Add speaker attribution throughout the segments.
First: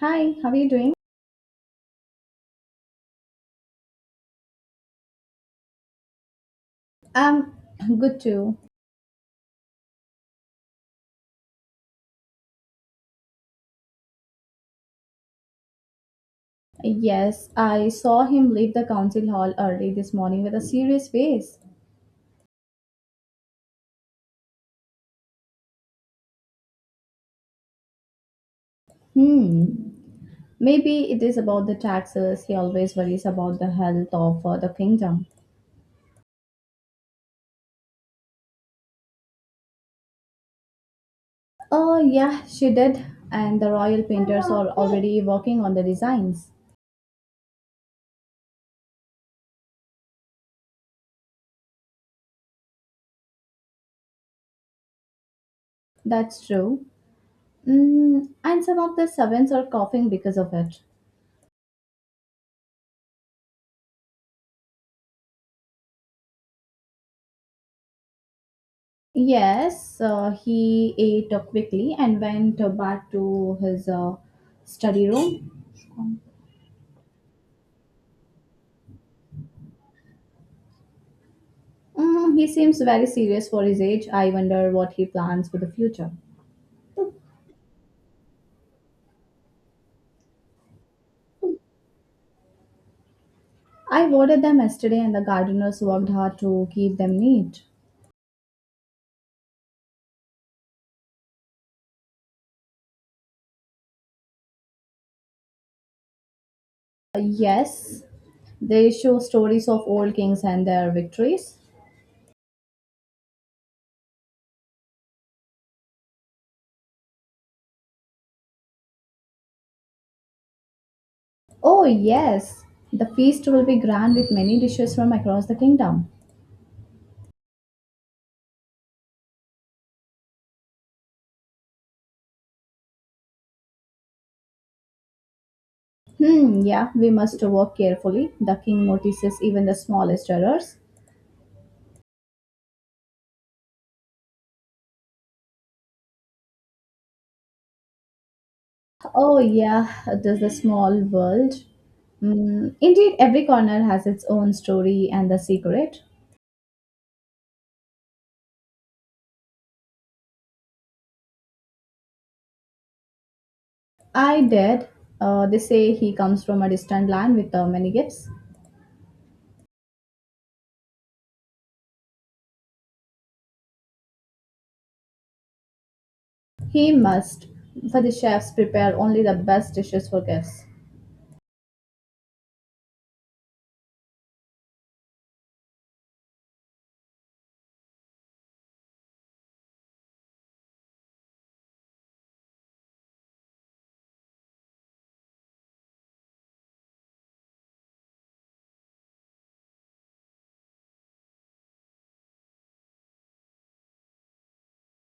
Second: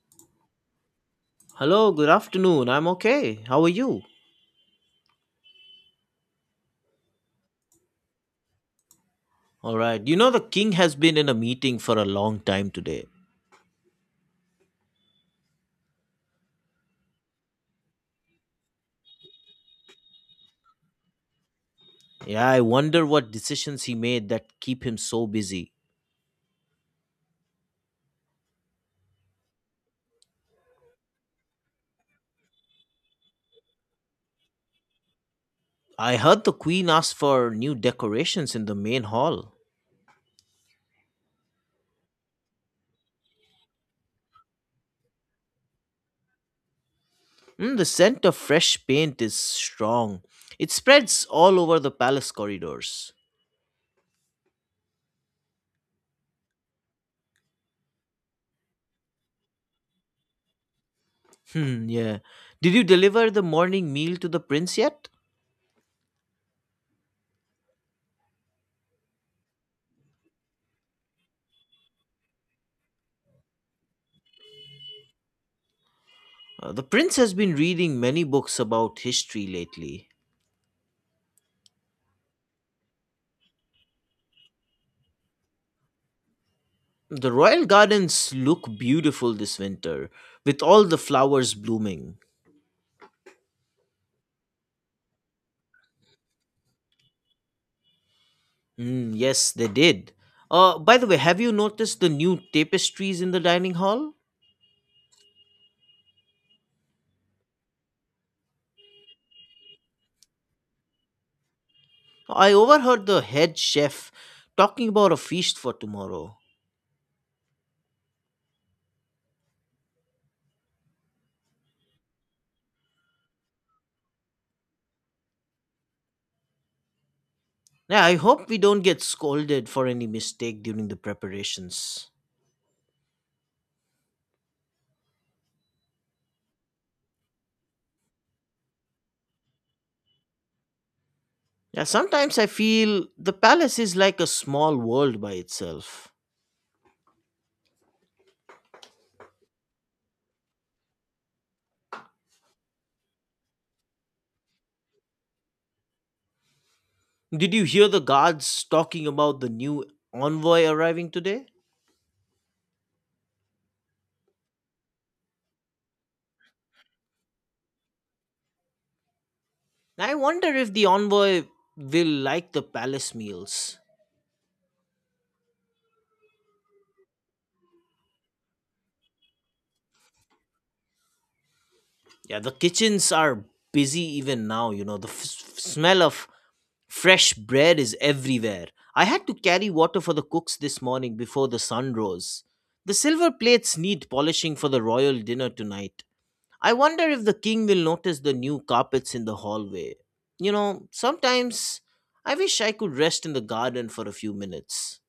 Speaker 1: Hi, how are you doing?
Speaker 2: Hello, good afternoon. I'm okay. How are you?
Speaker 1: I'm good too.
Speaker 2: All right. You know, the king has been in a meeting for a long time today.
Speaker 1: Yes, I saw him leave the council hall early this morning with a serious face.
Speaker 2: Yeah, I wonder what decisions he made that keep him so busy.
Speaker 1: Hmm. Maybe it is about the taxes. He always worries about the health of the kingdom.
Speaker 2: I heard the queen asked for new decorations in the main hall.
Speaker 1: Oh, yeah, she did. And the royal painters are already working on the designs.
Speaker 2: Mm, the scent of fresh paint is strong. It spreads all over the palace corridors.
Speaker 1: That's true. Mm, and some of the servants are coughing because of it.
Speaker 2: Hmm, yeah. Did you deliver the morning meal to the prince yet?
Speaker 1: Yes, he ate up quickly and went back to his study room.
Speaker 2: The prince has been reading many books about history lately.
Speaker 1: Mm, he seems very serious for his age. I wonder what he plans for the future.
Speaker 2: The royal gardens look beautiful this winter, with all the flowers blooming.
Speaker 1: I watered them yesterday, and the gardeners worked hard to keep them neat.
Speaker 2: Mm, yes, they did. By the way, have you noticed the new tapestries in the dining hall?
Speaker 1: Yes, they show stories of old kings and their victories.
Speaker 2: I overheard the head chef talking about a feast for tomorrow.
Speaker 1: Oh, yes, the feast will be grand with many dishes from across the kingdom.
Speaker 2: Yeah, I hope we don't get scolded for any mistake during the preparations.
Speaker 1: Hmm, yeah, we must work carefully. The king notices even the smallest errors.
Speaker 2: Yeah, sometimes I feel the palace is like a small world by itself.
Speaker 1: Oh, yeah, there's a small world. Mm, indeed, every corner has its own story and the secret.
Speaker 2: Did you hear the guards talking about the new envoy arriving today?
Speaker 1: I did. They say he comes from a distant land with many gifts.
Speaker 2: I wonder if the envoy will like the palace meals.
Speaker 1: He must, for the chefs, prepare only the best dishes for guests.
Speaker 2: Yeah, the kitchens are busy even now, you know. The smell of fresh bread is everywhere. I had to carry water for the cooks this morning before the sun rose. The silver plates need polishing for the royal dinner tonight. I wonder if the king will notice the new carpets in the hallway. You know, sometimes I wish I could rest in the garden for a few minutes.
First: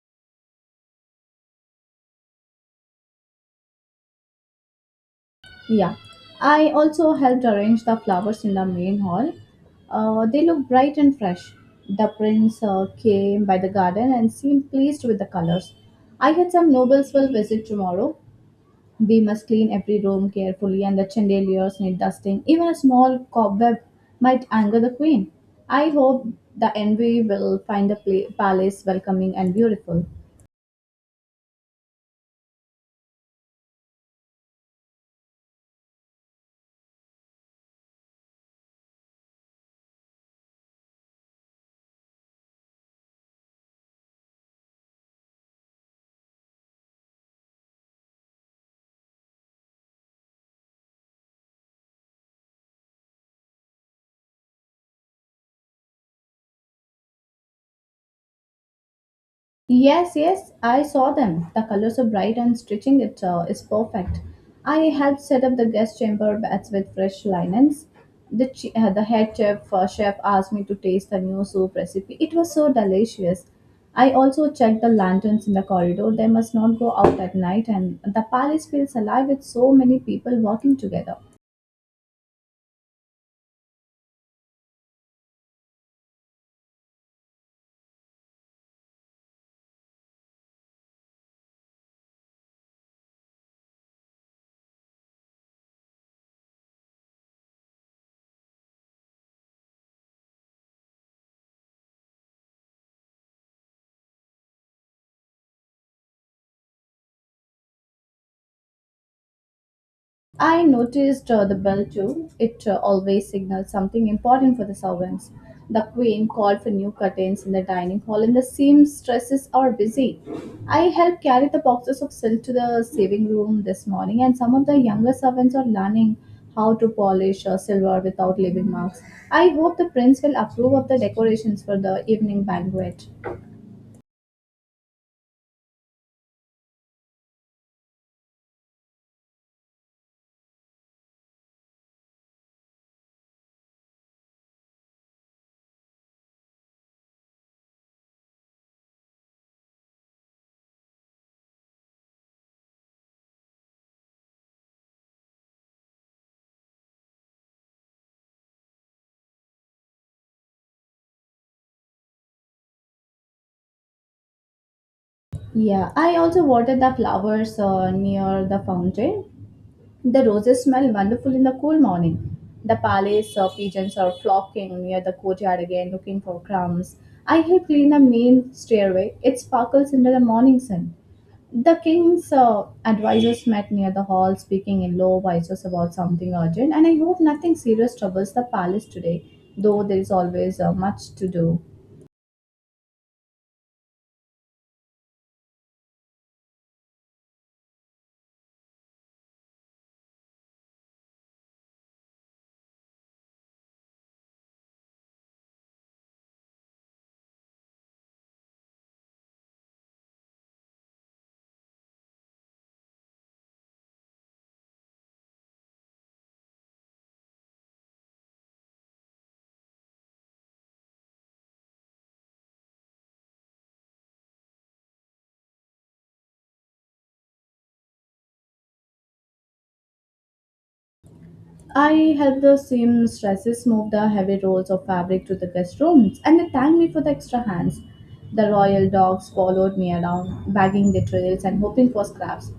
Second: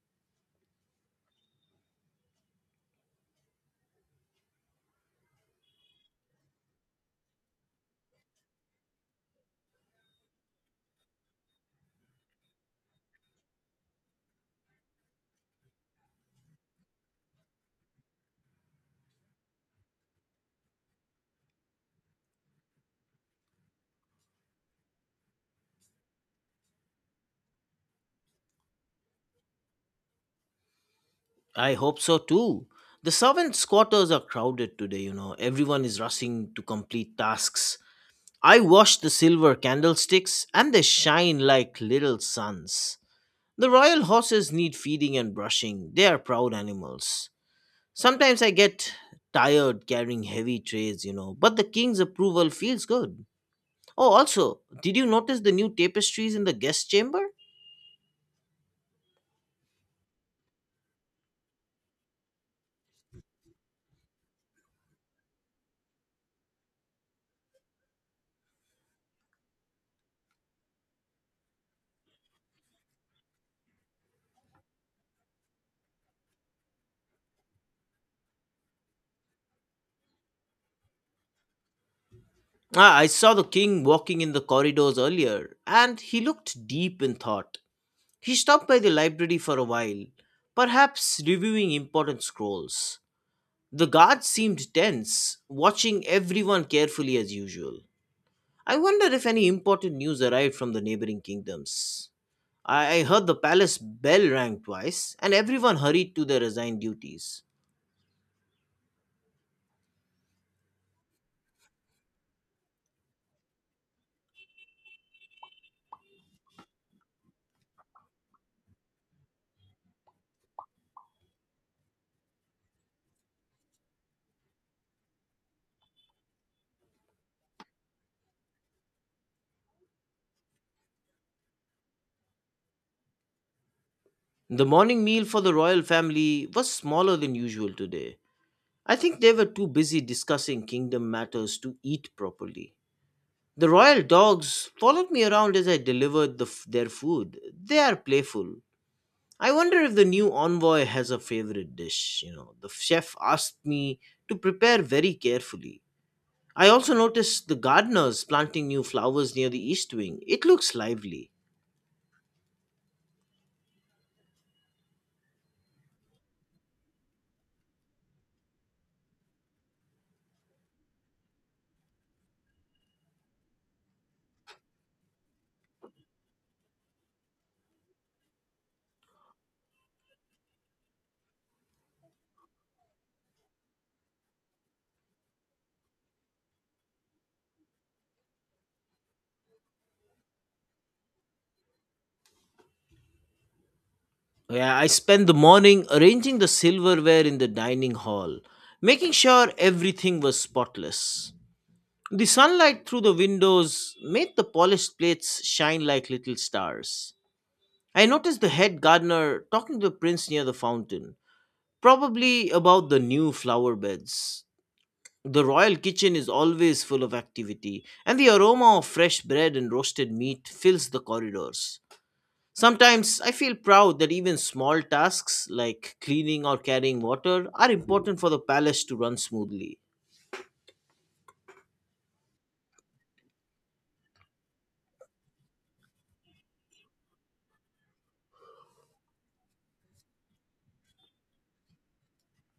Speaker 1: Yeah. I also helped arrange the flowers in the main hall. They look bright and fresh. The prince came by the garden and seemed pleased with the colors. I had some nobles will visit tomorrow. We must clean every room carefully, and the chandeliers need dusting. Even a small cobweb might anger the queen. I hope the envy will find the palace welcoming and beautiful.
Speaker 2: I hope so too. The servants' quarters are crowded today, you know. Everyone is rushing to complete tasks. I watch the silver candlesticks and they shine like little suns. The royal horses need feeding and brushing. They are proud animals. Sometimes I get tired carrying heavy trays, you know, but the king's approval feels good. Oh, also, did you notice the new tapestries in the guest chamber?
Speaker 1: Yes, yes, I saw them. The colors are bright and stitching it is perfect. I helped set up the guest chamber beds with fresh linens. The head chef, chef asked me to taste the new soup recipe. It was so delicious. I also checked the lanterns in the corridor. They must not go out at night, and the palace feels alive with so many people working together.
Speaker 2: Ah, I saw the king walking in the corridors earlier, and he looked deep in thought. He stopped by the library for a while, perhaps reviewing important scrolls. The guards seemed tense, watching everyone carefully as usual. I wonder if any important news arrived from the neighboring kingdoms. I heard the palace bell rang twice, and everyone hurried to their assigned duties.
Speaker 1: I noticed the bell too. It always signals something important for the servants. The queen called for new curtains in the dining hall, and the seamstresses are busy. I helped carry the boxes of silk to the saving room this morning, and some of the younger servants are learning how to polish silver without leaving marks. I hope the prince will approve of the decorations for the evening banquet.
Speaker 2: The morning meal for the royal family was smaller than usual today. I think they were too busy discussing kingdom matters to eat properly. The royal dogs followed me around as I delivered the their food. They are playful. I wonder if the new envoy has a favorite dish. You know, the chef asked me to prepare very carefully. I also noticed the gardeners planting new flowers near the east wing. It looks lively.
Speaker 1: Yeah, I also watered the flowers near the fountain. The roses smell wonderful in the cool morning. The palace pigeons are flocking near the courtyard again looking for crumbs. I help clean the main stairway. It sparkles under the morning sun. The king's advisors met near the hall, speaking in low voices about something urgent, and I hope nothing serious troubles the palace today, though there is always much to do.
Speaker 2: Yeah, I spent the morning arranging the silverware in the dining hall, making sure everything was spotless. The sunlight through the windows made the polished plates shine like little stars. I noticed the head gardener talking to the prince near the fountain, probably about the new flower beds. The royal kitchen is always full of activity, and the aroma of fresh bread and roasted meat fills the corridors. Sometimes I feel proud that even small tasks like cleaning or carrying water are important for the palace to run smoothly.
Speaker 1: I helped the seamstresses move the heavy rolls of fabric to the guest rooms, and they thanked me for the extra hands. The royal dogs followed me around, bagging the trails and hoping for scraps.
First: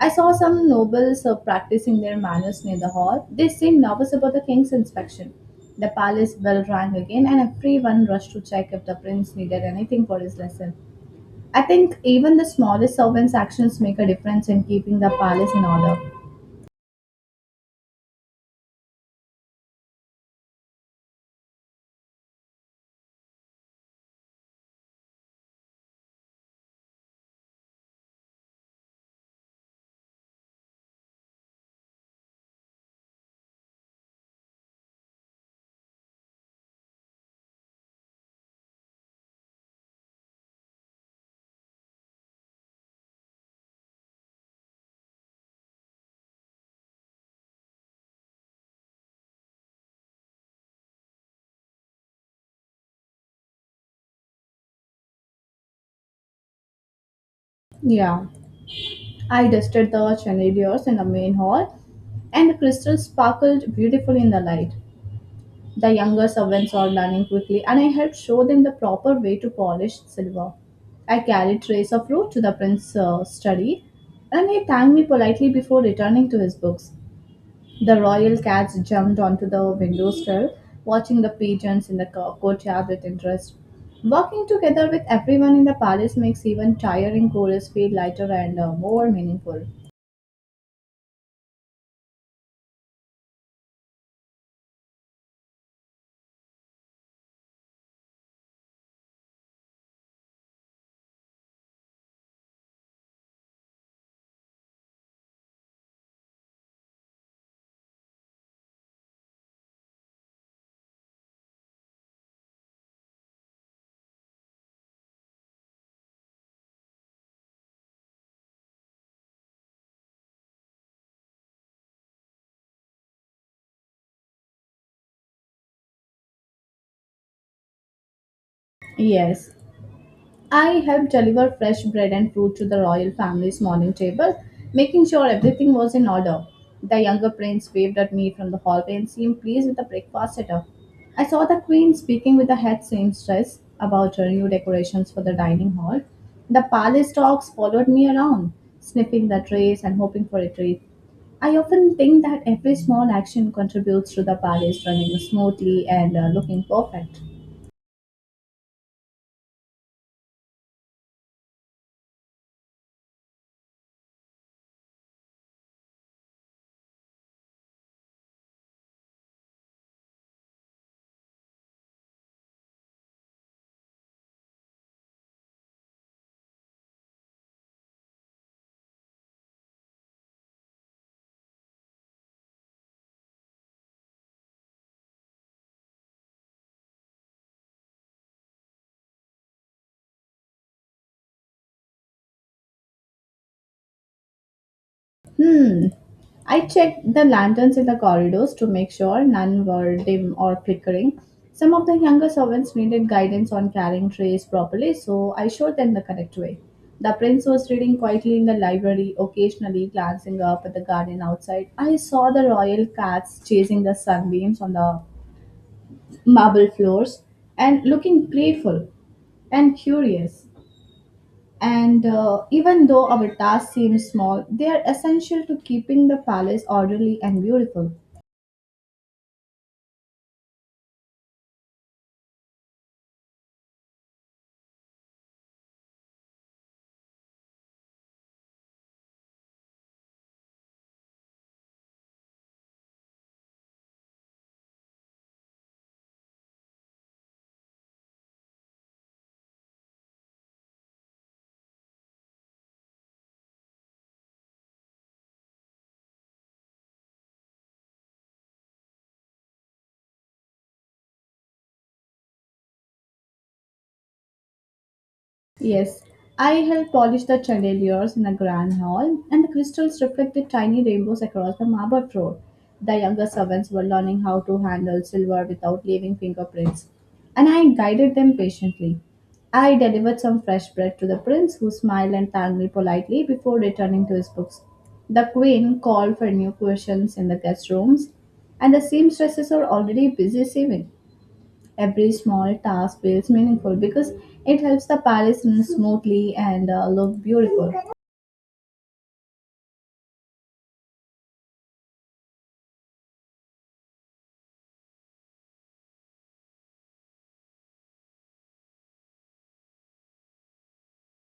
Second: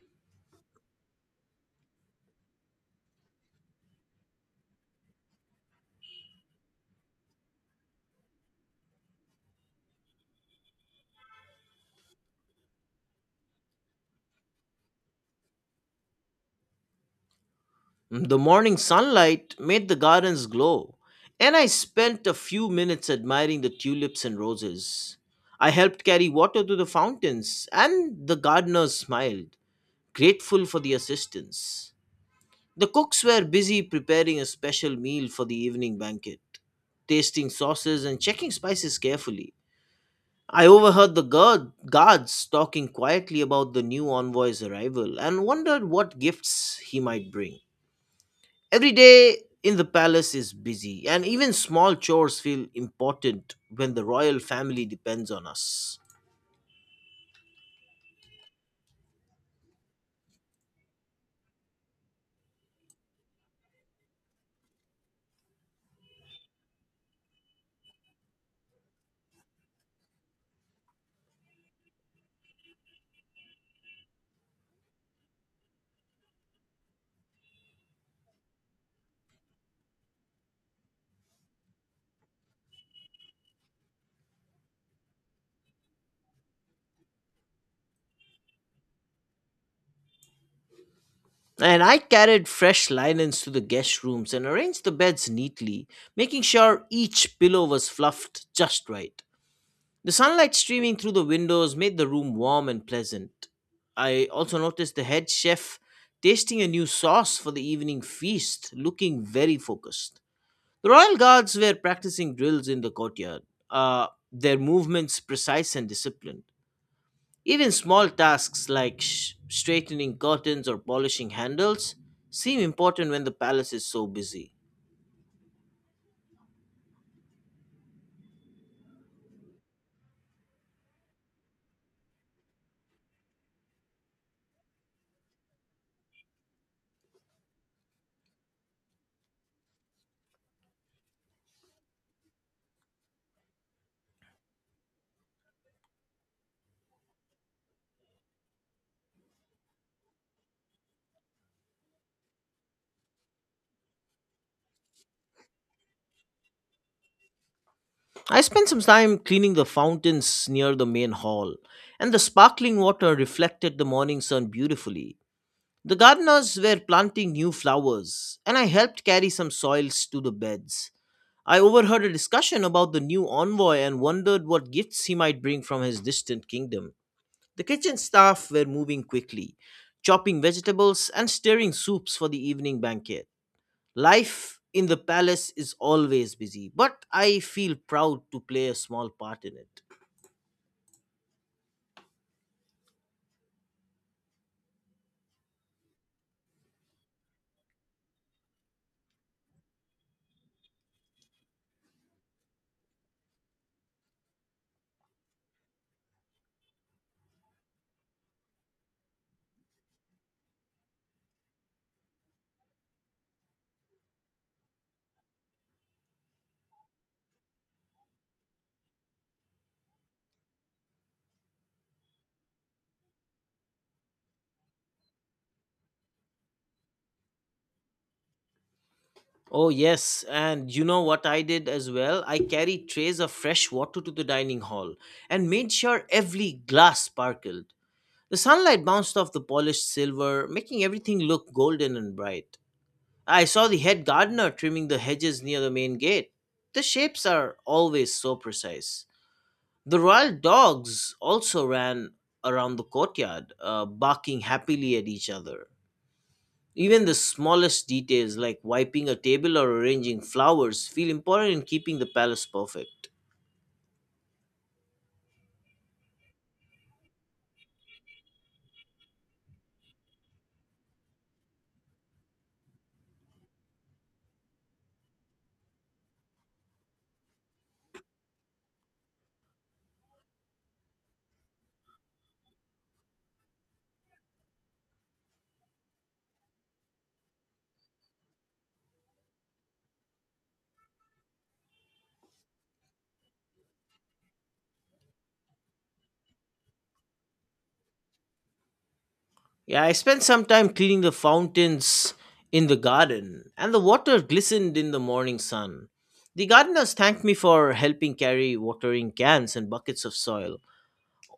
Speaker 1: I saw some nobles practicing their manners near the hall. They seemed nervous about the king's inspection. The palace bell rang again, and everyone rushed to check if the prince needed anything for his lesson. I think even the smallest servant's actions make a difference in keeping the palace in order.
Speaker 2: The morning sunlight made the gardens glow, and I spent a few minutes admiring the tulips and roses. I helped carry water to the fountains, and the gardeners smiled, grateful for the assistance. The cooks were busy preparing a special meal for the evening banquet, tasting sauces and checking spices carefully. I overheard the guards talking quietly about the new envoy's arrival and wondered what gifts he might bring. Every day in the palace is busy, and even small chores feel important when the royal family depends on us.
Speaker 1: Yeah. I dusted the chandeliers in the main hall, and the crystals sparkled beautifully in the light. The younger servants are learning quickly, and I helped show them the proper way to polish silver. I carried trays of fruit to the prince's study, and he thanked me politely before returning to his books. The royal cats jumped onto the window sill, watching the pigeons in the courtyard with interest. Working together with everyone in the palace makes even tiring chores feel lighter and more meaningful.
Speaker 2: And I carried fresh linens to the guest rooms and arranged the beds neatly, making sure each pillow was fluffed just right. The sunlight streaming through the windows made the room warm and pleasant. I also noticed the head chef tasting a new sauce for the evening feast, looking very focused. The royal guards were practicing drills in the courtyard, their movements precise and disciplined. Even small tasks like straightening curtains or polishing handles seem important when the palace is so busy.
Speaker 1: Yes, I helped deliver fresh bread and fruit to the royal family's morning table, making sure everything was in order. The younger prince waved at me from the hallway and seemed pleased with the breakfast setup. I saw the queen speaking with the head seamstress about her new decorations for the dining hall. The palace dogs followed me around, sniffing the trays and hoping for a treat. I often think that every small action contributes to the palace running smoothly and looking perfect.
Speaker 2: I spent some time cleaning the fountains near the main hall, and the sparkling water reflected the morning sun beautifully. The gardeners were planting new flowers, and I helped carry some soils to the beds. I overheard a discussion about the new envoy and wondered what gifts he might bring from his distant kingdom. The kitchen staff were moving quickly, chopping vegetables and stirring soups for the evening banquet. Life in the palace is always busy, but I feel proud to play a small part in it.
Speaker 1: Hmm. I checked the lanterns in the corridors to make sure none were dim or flickering. Some of the younger servants needed guidance on carrying trays properly, so I showed them the correct way. The prince was reading quietly in the library, occasionally glancing up at the garden outside. I saw the royal cats chasing the sunbeams on the marble floors and looking playful and curious. And Even though our tasks seem small, they are essential to keeping the palace orderly and beautiful.
Speaker 2: Oh, yes. And you know what I did as well? I carried trays of fresh water to the dining hall and made sure every glass sparkled. The sunlight bounced off the polished silver, making everything look golden and bright. I saw the head gardener trimming the hedges near the main gate. The shapes are always so precise. The royal dogs also ran around the courtyard, barking happily at each other. Even the smallest details like wiping a table or arranging flowers feel important in keeping the palace perfect.
Speaker 1: Yes, I helped polish the chandeliers in a grand hall, and the crystals reflected tiny rainbows across the marble floor. The younger servants were learning how to handle silver without leaving fingerprints, and I guided them patiently. I delivered some fresh bread to the prince, who smiled and thanked me politely before returning to his books. The queen called for new questions in the guest rooms, and the seamstresses are already busy sewing. Every small task feels meaningful because it helps the palace run smoothly and look beautiful.
Speaker 2: Yeah, I spent some time cleaning the fountains in the garden, and the water glistened in the morning sun. The gardeners thanked me for helping carry watering cans and buckets of soil.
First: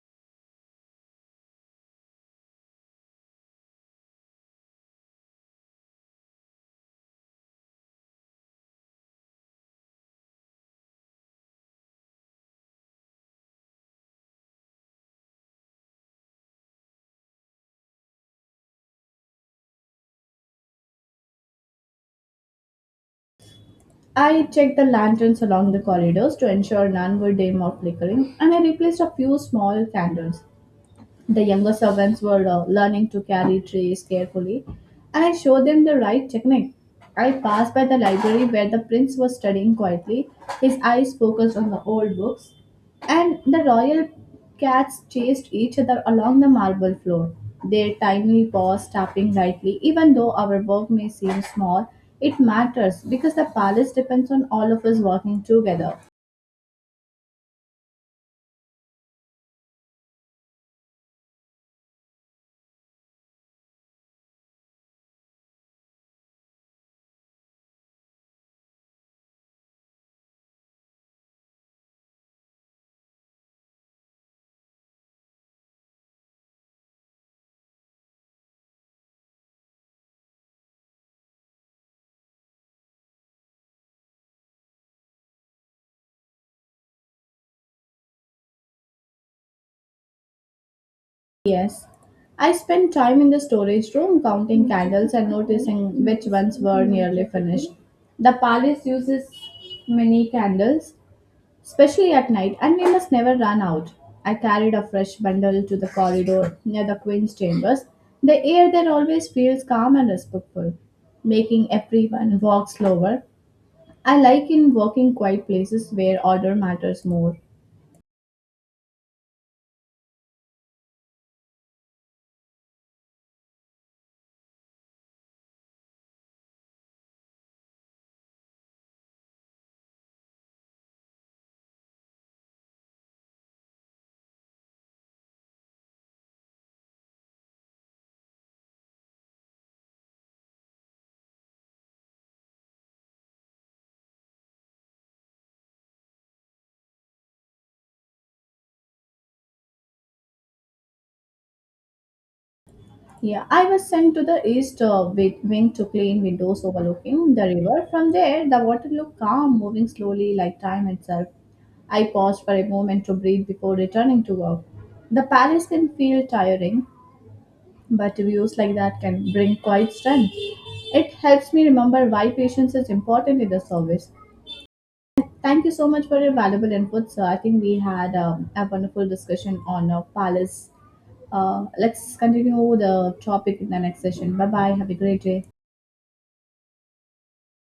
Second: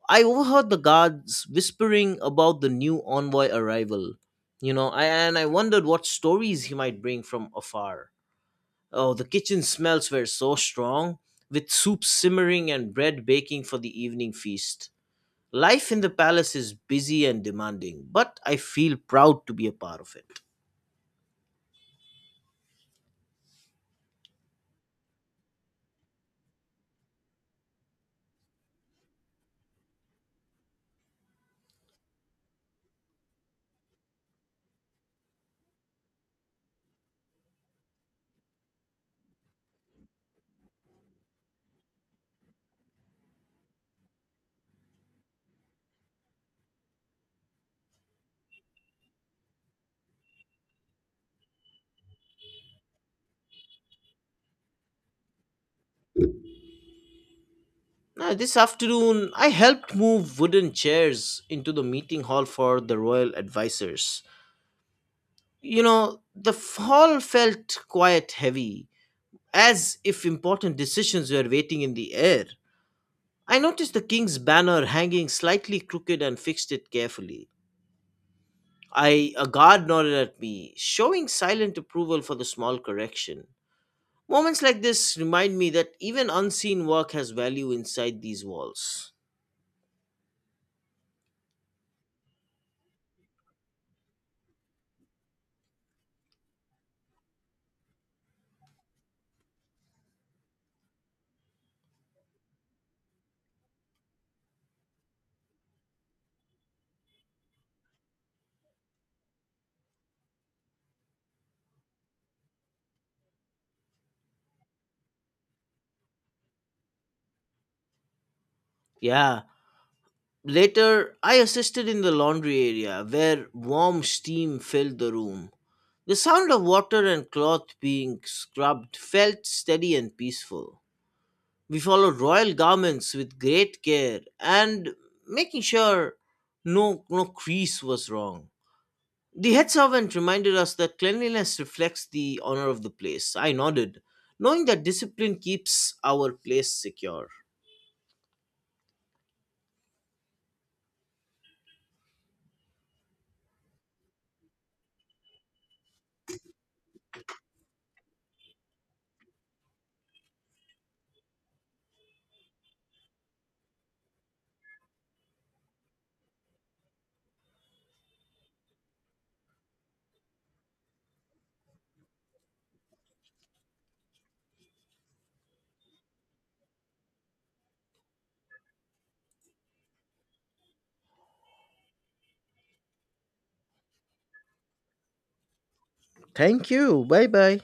Speaker 2: I overheard the guards whispering about the new envoy arrival, you know, and I wondered what stories he might bring from afar. Oh, the kitchen smells were so strong, with soup simmering and bread baking for the evening feast. Life in the palace is busy and demanding, but I feel proud to be a part of it.
Speaker 1: I checked the lanterns along the corridors to ensure none were dim or flickering, and I replaced a few small candles. The younger servants were learning to carry trays carefully, and I showed them the right technique. I passed by the library where the prince was studying quietly, his eyes focused on the old books, and the royal cats chased each other along the marble floor, their tiny paws tapping lightly. Even though our work may seem small, it matters because the palace depends on all of us working together.
Speaker 2: Now, this afternoon, I helped move wooden chairs into the meeting hall for the royal advisors. You know, the hall felt quite heavy, as if important decisions were waiting in the air. I noticed the king's banner hanging slightly crooked and fixed it carefully. I a guard nodded at me, showing silent approval for the small correction. Moments like this remind me that even unseen work has value inside these walls.
Speaker 1: Yes. I spent time in the storage room counting candles and noticing which ones were nearly finished. The palace uses many candles, especially at night, and they must never run out. I carried a fresh bundle to the corridor near the queen's chambers. The air there always feels calm and respectful, making everyone walk slower. I like in walking quiet places where order matters more.
Speaker 2: Yeah. Later, I assisted in the laundry area where warm steam filled the room. The sound of water and cloth being scrubbed felt steady and peaceful. We followed royal garments with great care and making sure no crease was wrong. The head servant reminded us that cleanliness reflects the honor of the place. I nodded, knowing that discipline keeps our place secure.
Speaker 1: Yeah, I was sent to the east wing to clean windows overlooking the river. From there, the water looked calm, moving slowly like time itself. I paused for a moment to breathe before returning to work. The palace can feel tiring, but views like that can bring quite strength. It helps me remember why patience is important in the service. Thank you so much for your valuable input, sir. I think we had a wonderful discussion on Palace let's continue the topic in the next session. Bye bye. Have a great day.
Speaker 2: Thank you. Bye bye.